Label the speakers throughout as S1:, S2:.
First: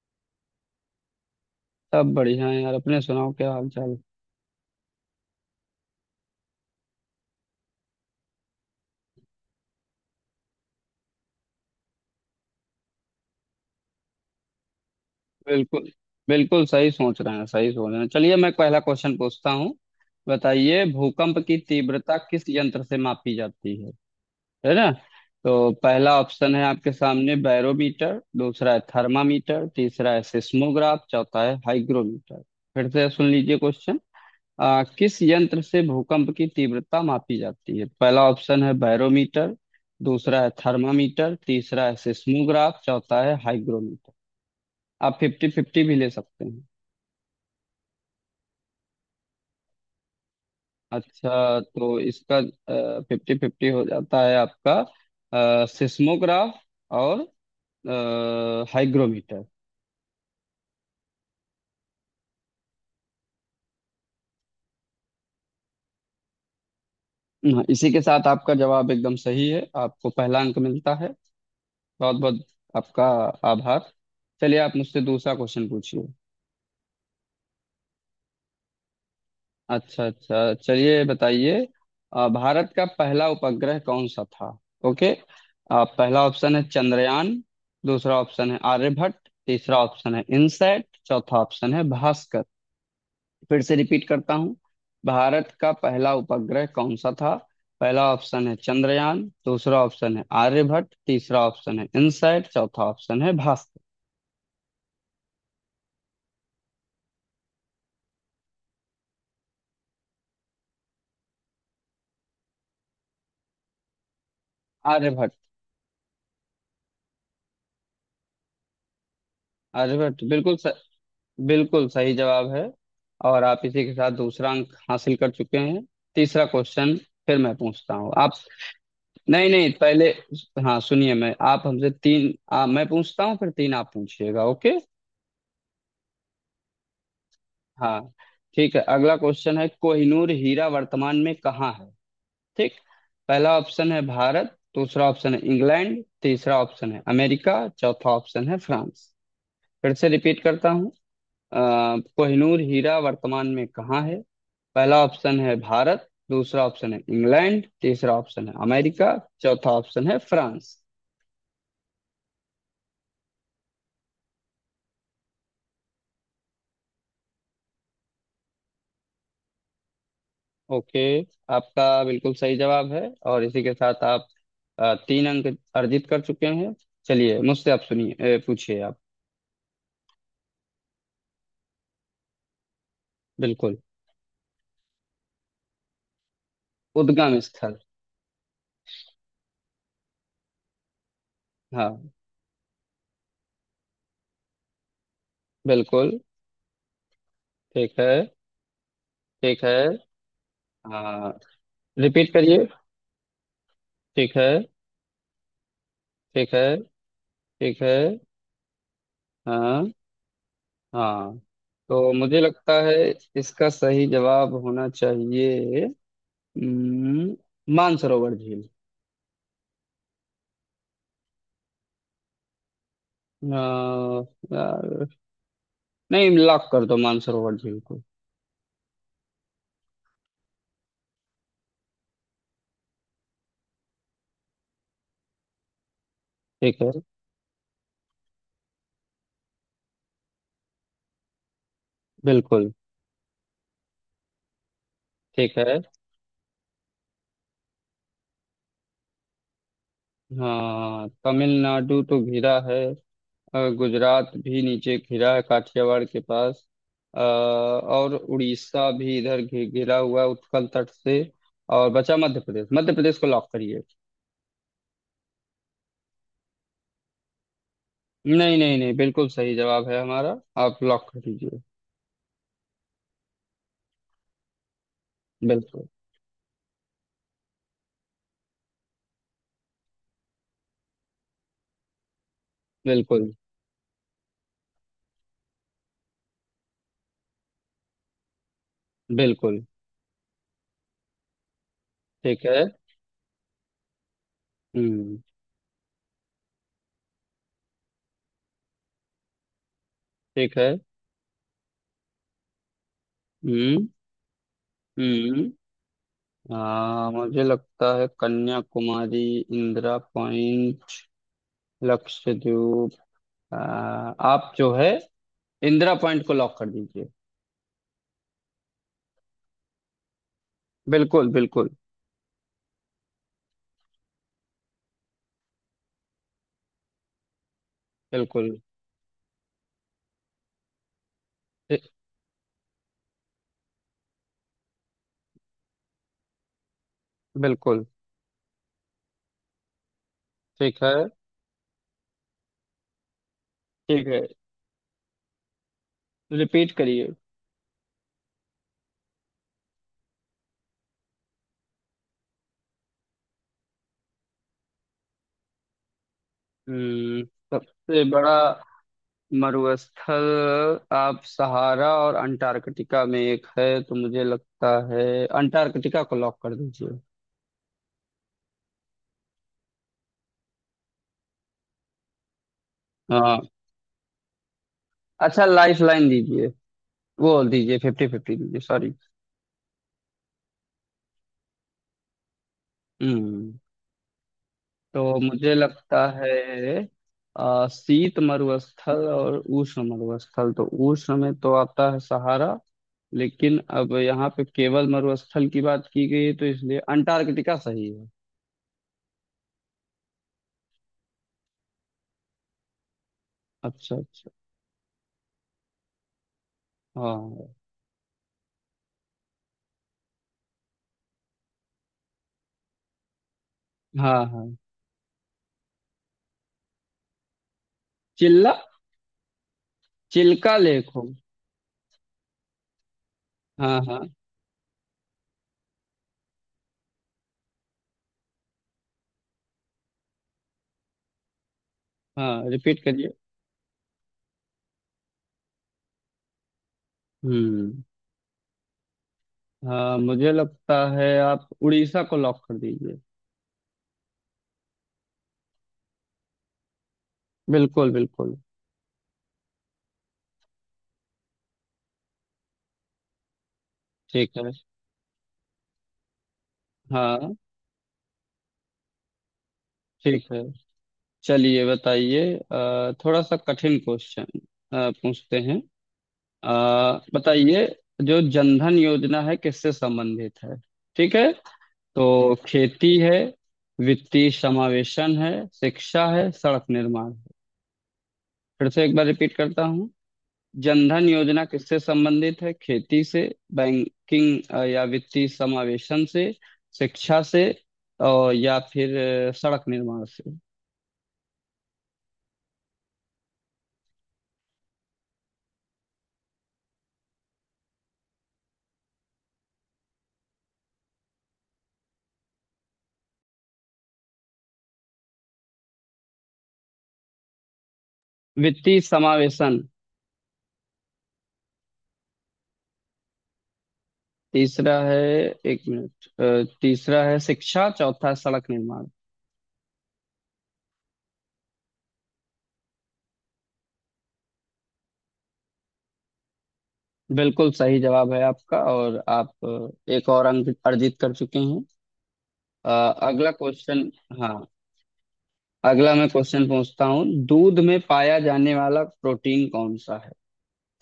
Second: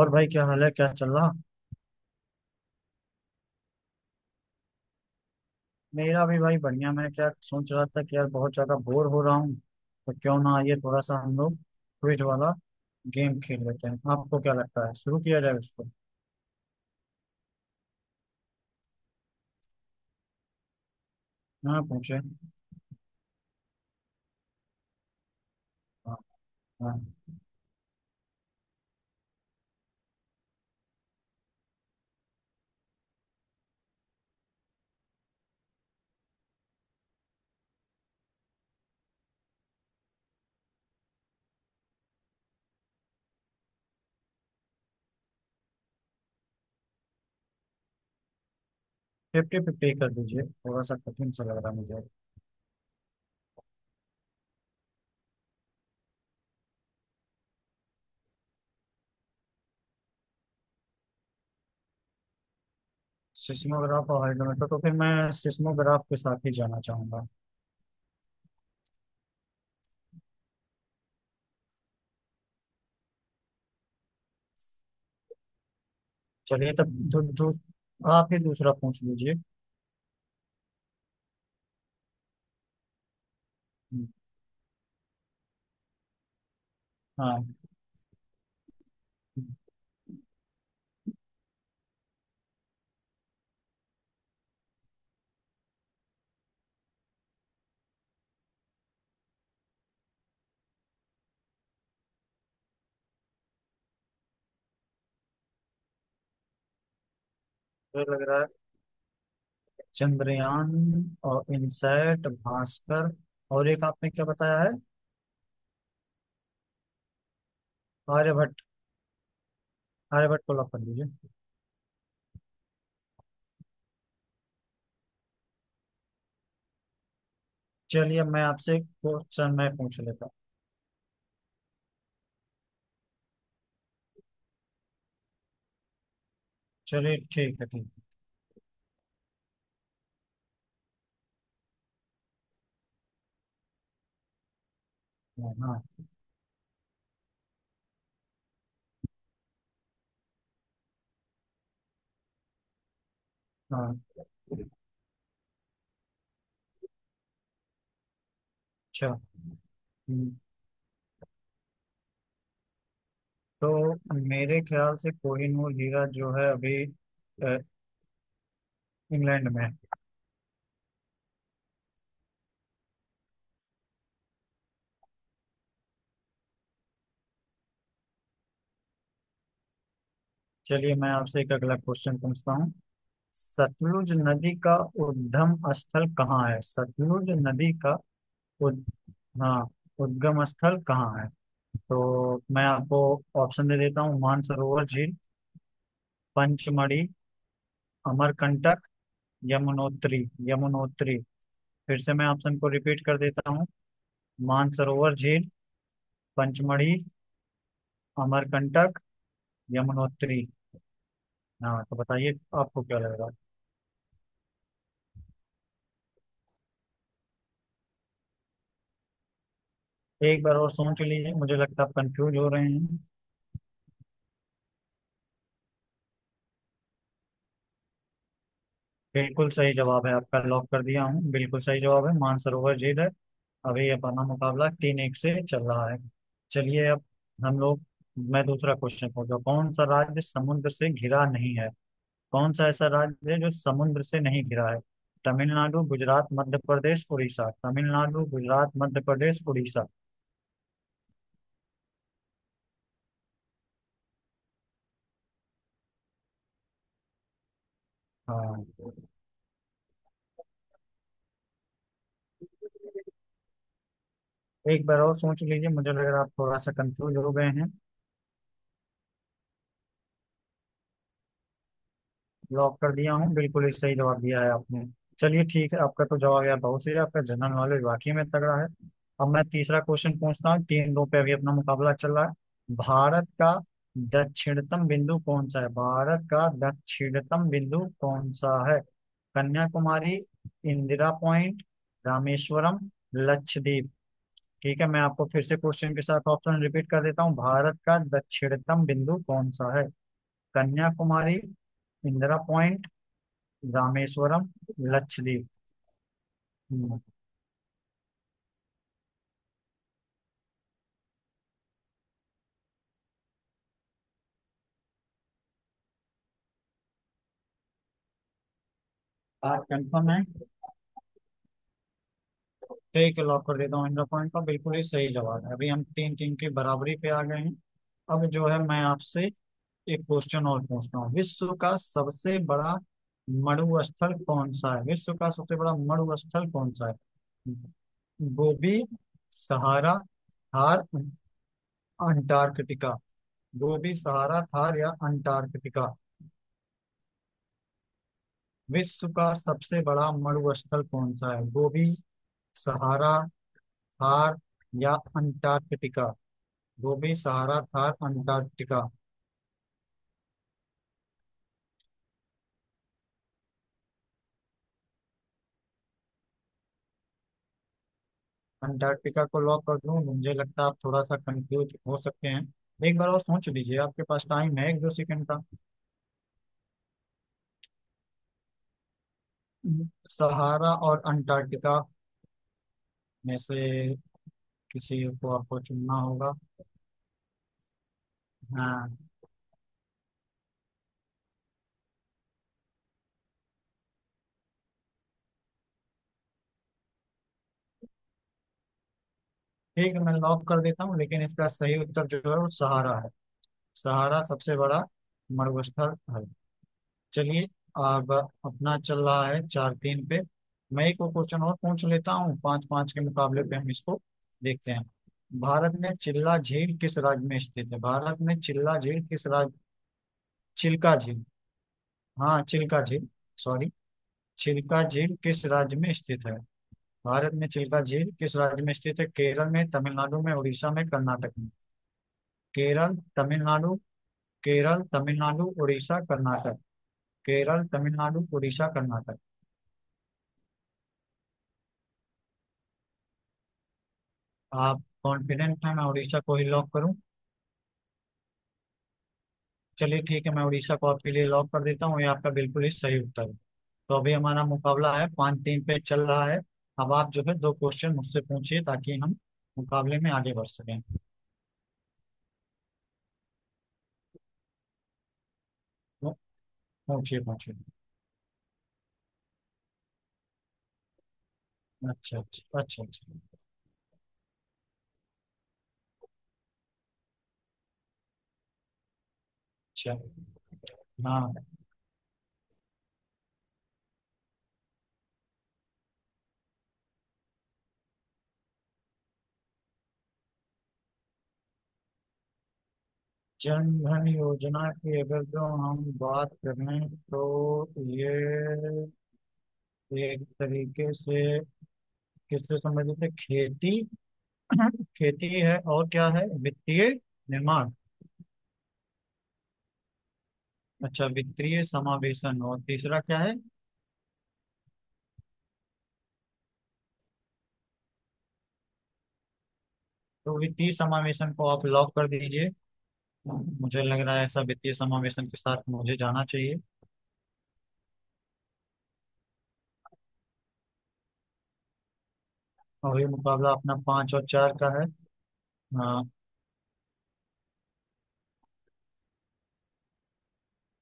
S1: और भाई क्या हाल है, क्या चल रहा।
S2: सब बढ़िया है यार। अपने सुनाओ, क्या हाल चाल?
S1: मेरा भी भाई बढ़िया। मैं क्या सोच रहा था कि यार बहुत ज्यादा बोर हो रहा हूँ, तो क्यों ना ये थोड़ा सा हम लोग क्विज वाला गेम खेल लेते हैं। आपको क्या लगता है, शुरू किया जाए उसको?
S2: बिल्कुल बिल्कुल सही सोच रहे हैं, सही सोच रहे हैं। चलिए, मैं पहला क्वेश्चन पूछता हूँ। बताइए, भूकंप की
S1: हाँ, पूछे,
S2: तीव्रता
S1: हाँ।
S2: किस यंत्र से मापी जाती है? है ना। तो पहला ऑप्शन है आपके
S1: हाँ,
S2: सामने बैरोमीटर, दूसरा है थर्मामीटर, तीसरा है सिस्मोग्राफ, चौथा है हाइग्रोमीटर। फिर से सुन लीजिए क्वेश्चन। किस यंत्र से भूकंप की तीव्रता मापी जाती है? पहला ऑप्शन है बैरोमीटर, दूसरा है थर्मामीटर, तीसरा है सिस्मोग्राफ, चौथा है हाइग्रोमीटर। आप फिफ्टी फिफ्टी भी ले सकते हैं।
S1: 50-50 कर दीजिए, थोड़ा सा कठिन सा लग
S2: अच्छा,
S1: रहा है
S2: तो
S1: मुझे।
S2: इसका फिफ्टी फिफ्टी हो जाता है आपका। सिस्मोग्राफ और आ, हाइग्रोमीटर।
S1: सिस्मोग्राफ और हाइड्रोमीटर, तो फिर मैं सिस्मोग्राफ के साथ ही जाना चाहूंगा।
S2: हाँ, इसी के साथ आपका जवाब एकदम सही है। आपको पहला अंक मिलता है। बहुत बहुत आपका आभार। चलिए, आप मुझसे दूसरा क्वेश्चन पूछिए।
S1: चलिए तब दू, दू, आप ही दूसरा पूछ लीजिए।
S2: अच्छा अच्छा, चलिए बताइए। भारत का पहला उपग्रह कौन
S1: हम्म,
S2: सा था? ओके। पहला ऑप्शन है चंद्रयान,
S1: हाँ
S2: दूसरा ऑप्शन है आर्यभट्ट,
S1: मुझे
S2: तीसरा ऑप्शन है इनसैट, चौथा ऑप्शन है भास्कर। फिर से रिपीट करता हूँ। भारत का पहला उपग्रह कौन सा था? पहला ऑप्शन है चंद्रयान, दूसरा ऑप्शन है आर्यभट्ट, तीसरा ऑप्शन है इनसैट, चौथा ऑप्शन है भास्कर।
S1: लग रहा है। चंद्रयान और इनसैट भास्कर और एक आपने क्या बताया है?
S2: आर्यभट्ट।
S1: आर्यभट्ट।
S2: आर्यभट्ट,
S1: आर्यभट्ट को
S2: बिल्कुल।
S1: लॉक कर दीजिए।
S2: बिल्कुल सही जवाब है, और आप इसी के साथ दूसरा अंक हासिल कर चुके हैं। तीसरा क्वेश्चन फिर मैं पूछता हूँ
S1: चलिए
S2: आप।
S1: मैं आपसे
S2: नहीं
S1: क्वेश्चन मैं
S2: नहीं,
S1: पूछ
S2: पहले
S1: लेता हूँ।
S2: हाँ सुनिए, मैं आप हमसे तीन मैं पूछता हूँ, फिर तीन आप पूछिएगा। ओके।
S1: चलिए ठीक है, ठीक
S2: हाँ, ठीक है। अगला क्वेश्चन है, कोहिनूर हीरा वर्तमान में कहाँ है? ठीक। पहला ऑप्शन है भारत, दूसरा ऑप्शन है
S1: है। हाँ हाँ
S2: इंग्लैंड, तीसरा ऑप्शन है अमेरिका, चौथा ऑप्शन है फ्रांस। फिर से रिपीट करता हूँ। अ, कोहिनूर हीरा वर्तमान में
S1: हाँ,
S2: कहाँ है? पहला ऑप्शन है भारत, दूसरा ऑप्शन है इंग्लैंड, तीसरा ऑप्शन है अमेरिका,
S1: अच्छा।
S2: चौथा ऑप्शन है
S1: हम्म,
S2: फ्रांस।
S1: तो मेरे ख्याल से कोहिनूर हीरा जो है अभी अ, इंग्लैंड में है।
S2: ओके, आपका बिल्कुल सही जवाब है। और इसी के साथ आप तीन अंक अर्जित कर चुके हैं। चलिए, मुझसे आप सुनिए, पूछिए आप।
S1: चलिए मैं आपसे एक अगला क्वेश्चन पूछता हूँ।
S2: बिल्कुल।
S1: सतलुज नदी का उद्गम स्थल कहाँ है? सतलुज
S2: उद्गम
S1: नदी
S2: स्थल।
S1: का उद हाँ, उद्गम स्थल कहाँ है?
S2: हाँ।
S1: तो मैं आपको ऑप्शन दे देता हूँ। मानसरोवर झील,
S2: बिल्कुल।
S1: पंचमढ़ी,
S2: ठीक है।
S1: अमरकंटक,
S2: ठीक है।
S1: यमुनोत्री। यमुनोत्री।
S2: हाँ,
S1: फिर से मैं
S2: रिपीट
S1: ऑप्शन
S2: करिए।
S1: को रिपीट कर देता हूँ।
S2: ठीक है।
S1: मानसरोवर झील,
S2: ठीक है।
S1: पंचमढ़ी,
S2: ठीक है।
S1: अमरकंटक,
S2: हाँ
S1: यमुनोत्री।
S2: हाँ।
S1: हाँ तो
S2: तो
S1: बताइए
S2: मुझे लगता
S1: आपको
S2: है
S1: क्या लग रहा
S2: इसका सही जवाब होना चाहिए हम्म, मानसरोवर झील।
S1: है। एक बार और सोच लीजिए, मुझे लगता है आप कंफ्यूज हो रहे हैं।
S2: अ, यार, नहीं, लॉक कर दो मानसरोवर झील को।
S1: बिल्कुल सही जवाब है आपका, लॉक कर दिया हूँ, बिल्कुल सही जवाब है, मानसरोवर झील है। अभी अपना मुकाबला 3-1 से चल रहा है।
S2: ठीक
S1: चलिए
S2: है।
S1: अब हम लोग, मैं दूसरा क्वेश्चन पूछता हूँ। कौन सा राज्य समुद्र से घिरा नहीं है? कौन सा
S2: बिल्कुल।
S1: ऐसा राज्य है जो समुद्र से नहीं घिरा है?
S2: ठीक है।
S1: तमिलनाडु, गुजरात, मध्य प्रदेश, उड़ीसा। तमिलनाडु, गुजरात, मध्य प्रदेश, उड़ीसा।
S2: हाँ, तमिलनाडु तो घिरा है। गुजरात भी नीचे घिरा है काठियावाड़ के पास। और
S1: हाँ,
S2: उड़ीसा भी इधर घिरा हुआ है उत्कल तट से। और बचा मध्य प्रदेश। मध्य प्रदेश को लॉक करिए।
S1: एक बार और सोच लीजिए, मुझे लग रहा है आप थोड़ा सा कंफ्यूज हो गए हैं।
S2: नहीं नहीं नहीं, बिल्कुल सही जवाब है हमारा। आप लॉक कर दीजिए।
S1: लॉक कर दिया हूँ, बिल्कुल ही सही जवाब दिया है आपने। चलिए ठीक है,
S2: बिल्कुल
S1: आपका तो जवाब यार बहुत सही है, आपका जनरल नॉलेज वाकई में तगड़ा है। अब मैं तीसरा क्वेश्चन पूछता हूँ, 3-2 पे अभी अपना मुकाबला चल रहा है। भारत
S2: बिल्कुल।
S1: का दक्षिणतम बिंदु कौन सा है? भारत का दक्षिणतम बिंदु कौन सा है?
S2: बिल्कुल।
S1: कन्याकुमारी, इंदिरा पॉइंट,
S2: ठीक है।
S1: रामेश्वरम, लक्षद्वीप। ठीक है, मैं
S2: हम्म।
S1: आपको फिर से क्वेश्चन के साथ ऑप्शन रिपीट कर देता हूँ। भारत का दक्षिणतम बिंदु कौन सा है?
S2: ठीक है।
S1: कन्याकुमारी, इंदिरा पॉइंट,
S2: हम्म।
S1: रामेश्वरम, लक्षद्वीप।
S2: हम्म।
S1: हम्म,
S2: मुझे लगता है कन्याकुमारी, इंदिरा पॉइंट, लक्षद्वीप। आ, आप जो है इंदिरा पॉइंट को लॉक कर दीजिए।
S1: बात कंफर्म है?
S2: बिल्कुल बिल्कुल।
S1: ठीक है, लॉक कर देता हूँ, इंद्र पॉइंट का बिल्कुल ही सही जवाब है। अभी हम 3-3 की बराबरी पे आ गए हैं। अब जो
S2: बिल्कुल।
S1: है मैं आपसे एक क्वेश्चन और पूछता हूँ। विश्व का
S2: ठी-
S1: सबसे बड़ा मड़ु स्थल कौन सा है? विश्व का सबसे बड़ा मड़ु स्थल कौन सा है?
S2: बिल्कुल
S1: गोबी, सहारा,
S2: ठीक
S1: थार,
S2: है।
S1: अंटार्कटिका। गोबी,
S2: ठीक है,
S1: सहारा, थार या अंटार्कटिका।
S2: रिपीट करिए।
S1: विश्व का सबसे बड़ा मरुस्थल कौन सा है? गोबी, सहारा, थार या अंटार्कटिका। गोबी,
S2: हम्म।
S1: सहारा, थार,
S2: सबसे बड़ा
S1: अंटार्कटिका।
S2: मरुस्थल। आप सहारा और अंटार्कटिका में एक है, तो मुझे लगता है अंटार्कटिका को लॉक कर दीजिए।
S1: अंटार्कटिका को लॉक कर दूं? मुझे लगता है आप थोड़ा सा कंफ्यूज हो सकते हैं। एक बार और
S2: हाँ,
S1: सोच लीजिए, आपके पास टाइम है 1-2 सेकंड का।
S2: अच्छा, लाइफ लाइन दीजिए। वो दीजिए, फिफ्टी फिफ्टी दीजिए, सॉरी।
S1: हम्म। सहारा और अंटार्कटिका में
S2: हम्म।
S1: से किसी
S2: तो
S1: को
S2: मुझे
S1: आपको चुनना
S2: लगता
S1: होगा।
S2: है शीत
S1: हाँ,
S2: मरुस्थल और उष्ण मरुस्थल, तो उष्ण में तो आता है सहारा, लेकिन अब यहाँ पे केवल मरुस्थल की बात की गई है, तो इसलिए अंटार्कटिका सही है।
S1: ठीक है, मैं लॉक कर देता हूँ, लेकिन इसका सही उत्तर जो है वो सहारा है।
S2: अच्छा
S1: सहारा
S2: अच्छा।
S1: सबसे बड़ा मरुस्थल है। चलिए
S2: हाँ।
S1: अब अपना चल रहा है 4-3 पे। मैं एक और क्वेश्चन और पूछ लेता हूँ, 5-5 के मुकाबले पे हम इसको
S2: हाँ हाँ।
S1: देखते हैं। भारत में चिल्ला झील किस राज्य में स्थित है? भारत में
S2: चिल्ला।
S1: चिल्ला झील किस राज्य।
S2: चिल्का लेक
S1: चिल्का
S2: हो।
S1: झील, हाँ चिल्का झील, सॉरी।
S2: हाँ हाँ।
S1: चिल्का झील किस राज्य में स्थित है? भारत में चिल्का झील किस राज्य में स्थित है? केरल में, तमिलनाडु में, उड़ीसा में, कर्नाटक में।
S2: हाँ, रिपीट
S1: केरल,
S2: करिए।
S1: तमिलनाडु, केरल, तमिलनाडु, उड़ीसा, कर्नाटक। केरल,
S2: हम्म।
S1: तमिलनाडु, उड़ीसा, कर्नाटक।
S2: हाँ, मुझे लगता है आप उड़ीसा को लॉक कर दीजिए।
S1: आप कॉन्फिडेंट हैं मैं उड़ीसा को ही लॉक करूं?
S2: बिल्कुल बिल्कुल।
S1: चलिए ठीक है, मैं उड़ीसा को आपके लिए लॉक कर देता हूं, ये आपका बिल्कुल ही सही उत्तर है। तो अभी
S2: ठीक
S1: हमारा
S2: है।
S1: मुकाबला है 5-3 पे चल रहा है। अब आप जो
S2: हाँ।
S1: है 2 क्वेश्चन मुझसे पूछिए ताकि हम मुकाबले में
S2: ठीक
S1: आगे
S2: है।
S1: बढ़ सकें।
S2: चलिए बताइए। थोड़ा सा कठिन क्वेश्चन पूछते हैं।
S1: तो
S2: अ,
S1: पूछिए पूछिए।
S2: बताइए, जो जनधन योजना है किससे संबंधित है? ठीक है।
S1: अच्छा,
S2: तो
S1: अच्छा, अच्छा,
S2: खेती
S1: अच्छा,
S2: है, वित्तीय समावेशन है, शिक्षा है, सड़क निर्माण है। फिर से एक बार रिपीट करता हूँ।
S1: अच्छा।
S2: जनधन
S1: हाँ,
S2: योजना किससे संबंधित है? खेती से, बैंकिंग या वित्तीय समावेशन से, शिक्षा से, और या फिर सड़क निर्माण से।
S1: जन धन योजना की अगर जो हम बात करें, तो ये एक तरीके से किससे संबंधित है? खेती, खेती है और क्या है, वित्तीय निर्माण।
S2: वित्तीय समावेशन।
S1: अच्छा, वित्तीय समावेशन, और तीसरा क्या है?
S2: तीसरा है, एक मिनट, तीसरा है शिक्षा, चौथा है सड़क निर्माण।
S1: तो वित्तीय समावेशन को आप लॉक कर दीजिए, मुझे लग रहा है ऐसा, वित्तीय समावेशन के साथ मुझे जाना चाहिए।
S2: बिल्कुल सही जवाब है आपका, और आप एक और अंक अर्जित कर चुके हैं। अ,
S1: और ये
S2: अगला
S1: मुकाबला अपना
S2: क्वेश्चन।
S1: पाँच और
S2: हाँ,
S1: चार का है।
S2: अगला
S1: हाँ,
S2: मैं क्वेश्चन पूछता हूँ। दूध में पाया जाने वाला प्रोटीन कौन सा है?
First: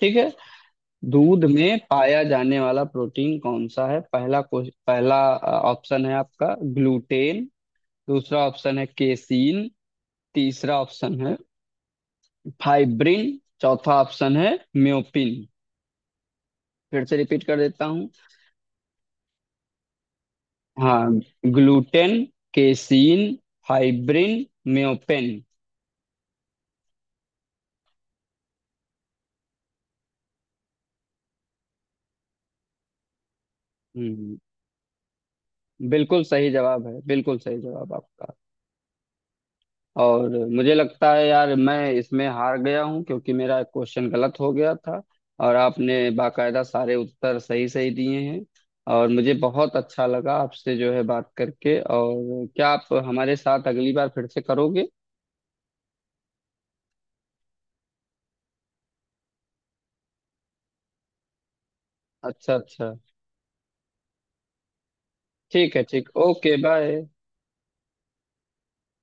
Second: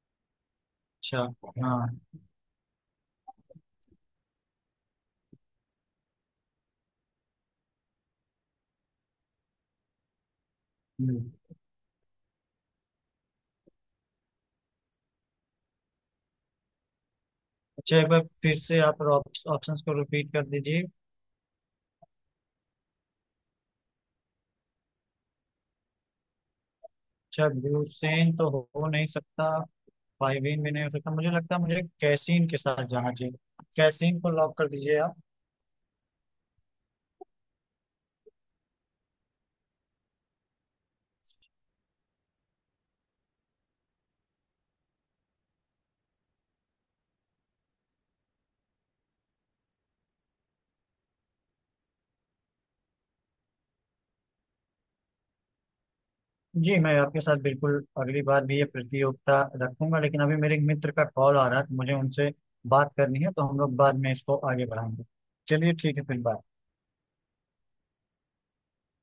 S2: ठीक है।
S1: अच्छा।
S2: दूध में
S1: हाँ।
S2: पाया जाने वाला प्रोटीन कौन सा है? पहला ऑप्शन है आपका ग्लूटेन, दूसरा ऑप्शन है केसीन, तीसरा ऑप्शन
S1: हम्म।
S2: है फाइब्रिन, चौथा ऑप्शन है म्योपिन। फिर से रिपीट कर देता
S1: अच्छा, एक
S2: हूँ।
S1: बार फिर से आप ऑप्शंस को रिपीट कर दीजिए।
S2: हाँ, ग्लूटेन, केसीन, फाइब्रिन, म्योपेन।
S1: अच्छा, ब्यूसेन तो हो नहीं सकता, फाइवीन भी नहीं हो सकता, मुझे लगता है मुझे कैसीन के साथ जाना चाहिए। कैसीन को
S2: हम्म।
S1: लॉक कर दीजिए आप।
S2: बिल्कुल सही जवाब है। बिल्कुल सही जवाब आपका। और मुझे लगता है यार मैं इसमें हार गया हूँ, क्योंकि मेरा क्वेश्चन गलत हो गया था, और आपने बाकायदा सारे उत्तर सही सही दिए हैं। और मुझे बहुत अच्छा लगा आपसे जो है बात करके। और क्या आप हमारे साथ अगली बार फिर से करोगे?
S1: जी, मैं आपके साथ बिल्कुल अगली बार भी ये प्रतियोगिता रखूंगा, लेकिन अभी मेरे एक मित्र का कॉल आ रहा है तो मुझे उनसे
S2: अच्छा अच्छा।
S1: बात करनी है, तो हम लोग बाद में इसको आगे बढ़ाएंगे। चलिए
S2: ठीक है,
S1: ठीक है,
S2: ठीक,
S1: फिर बाय।
S2: Okay, bye.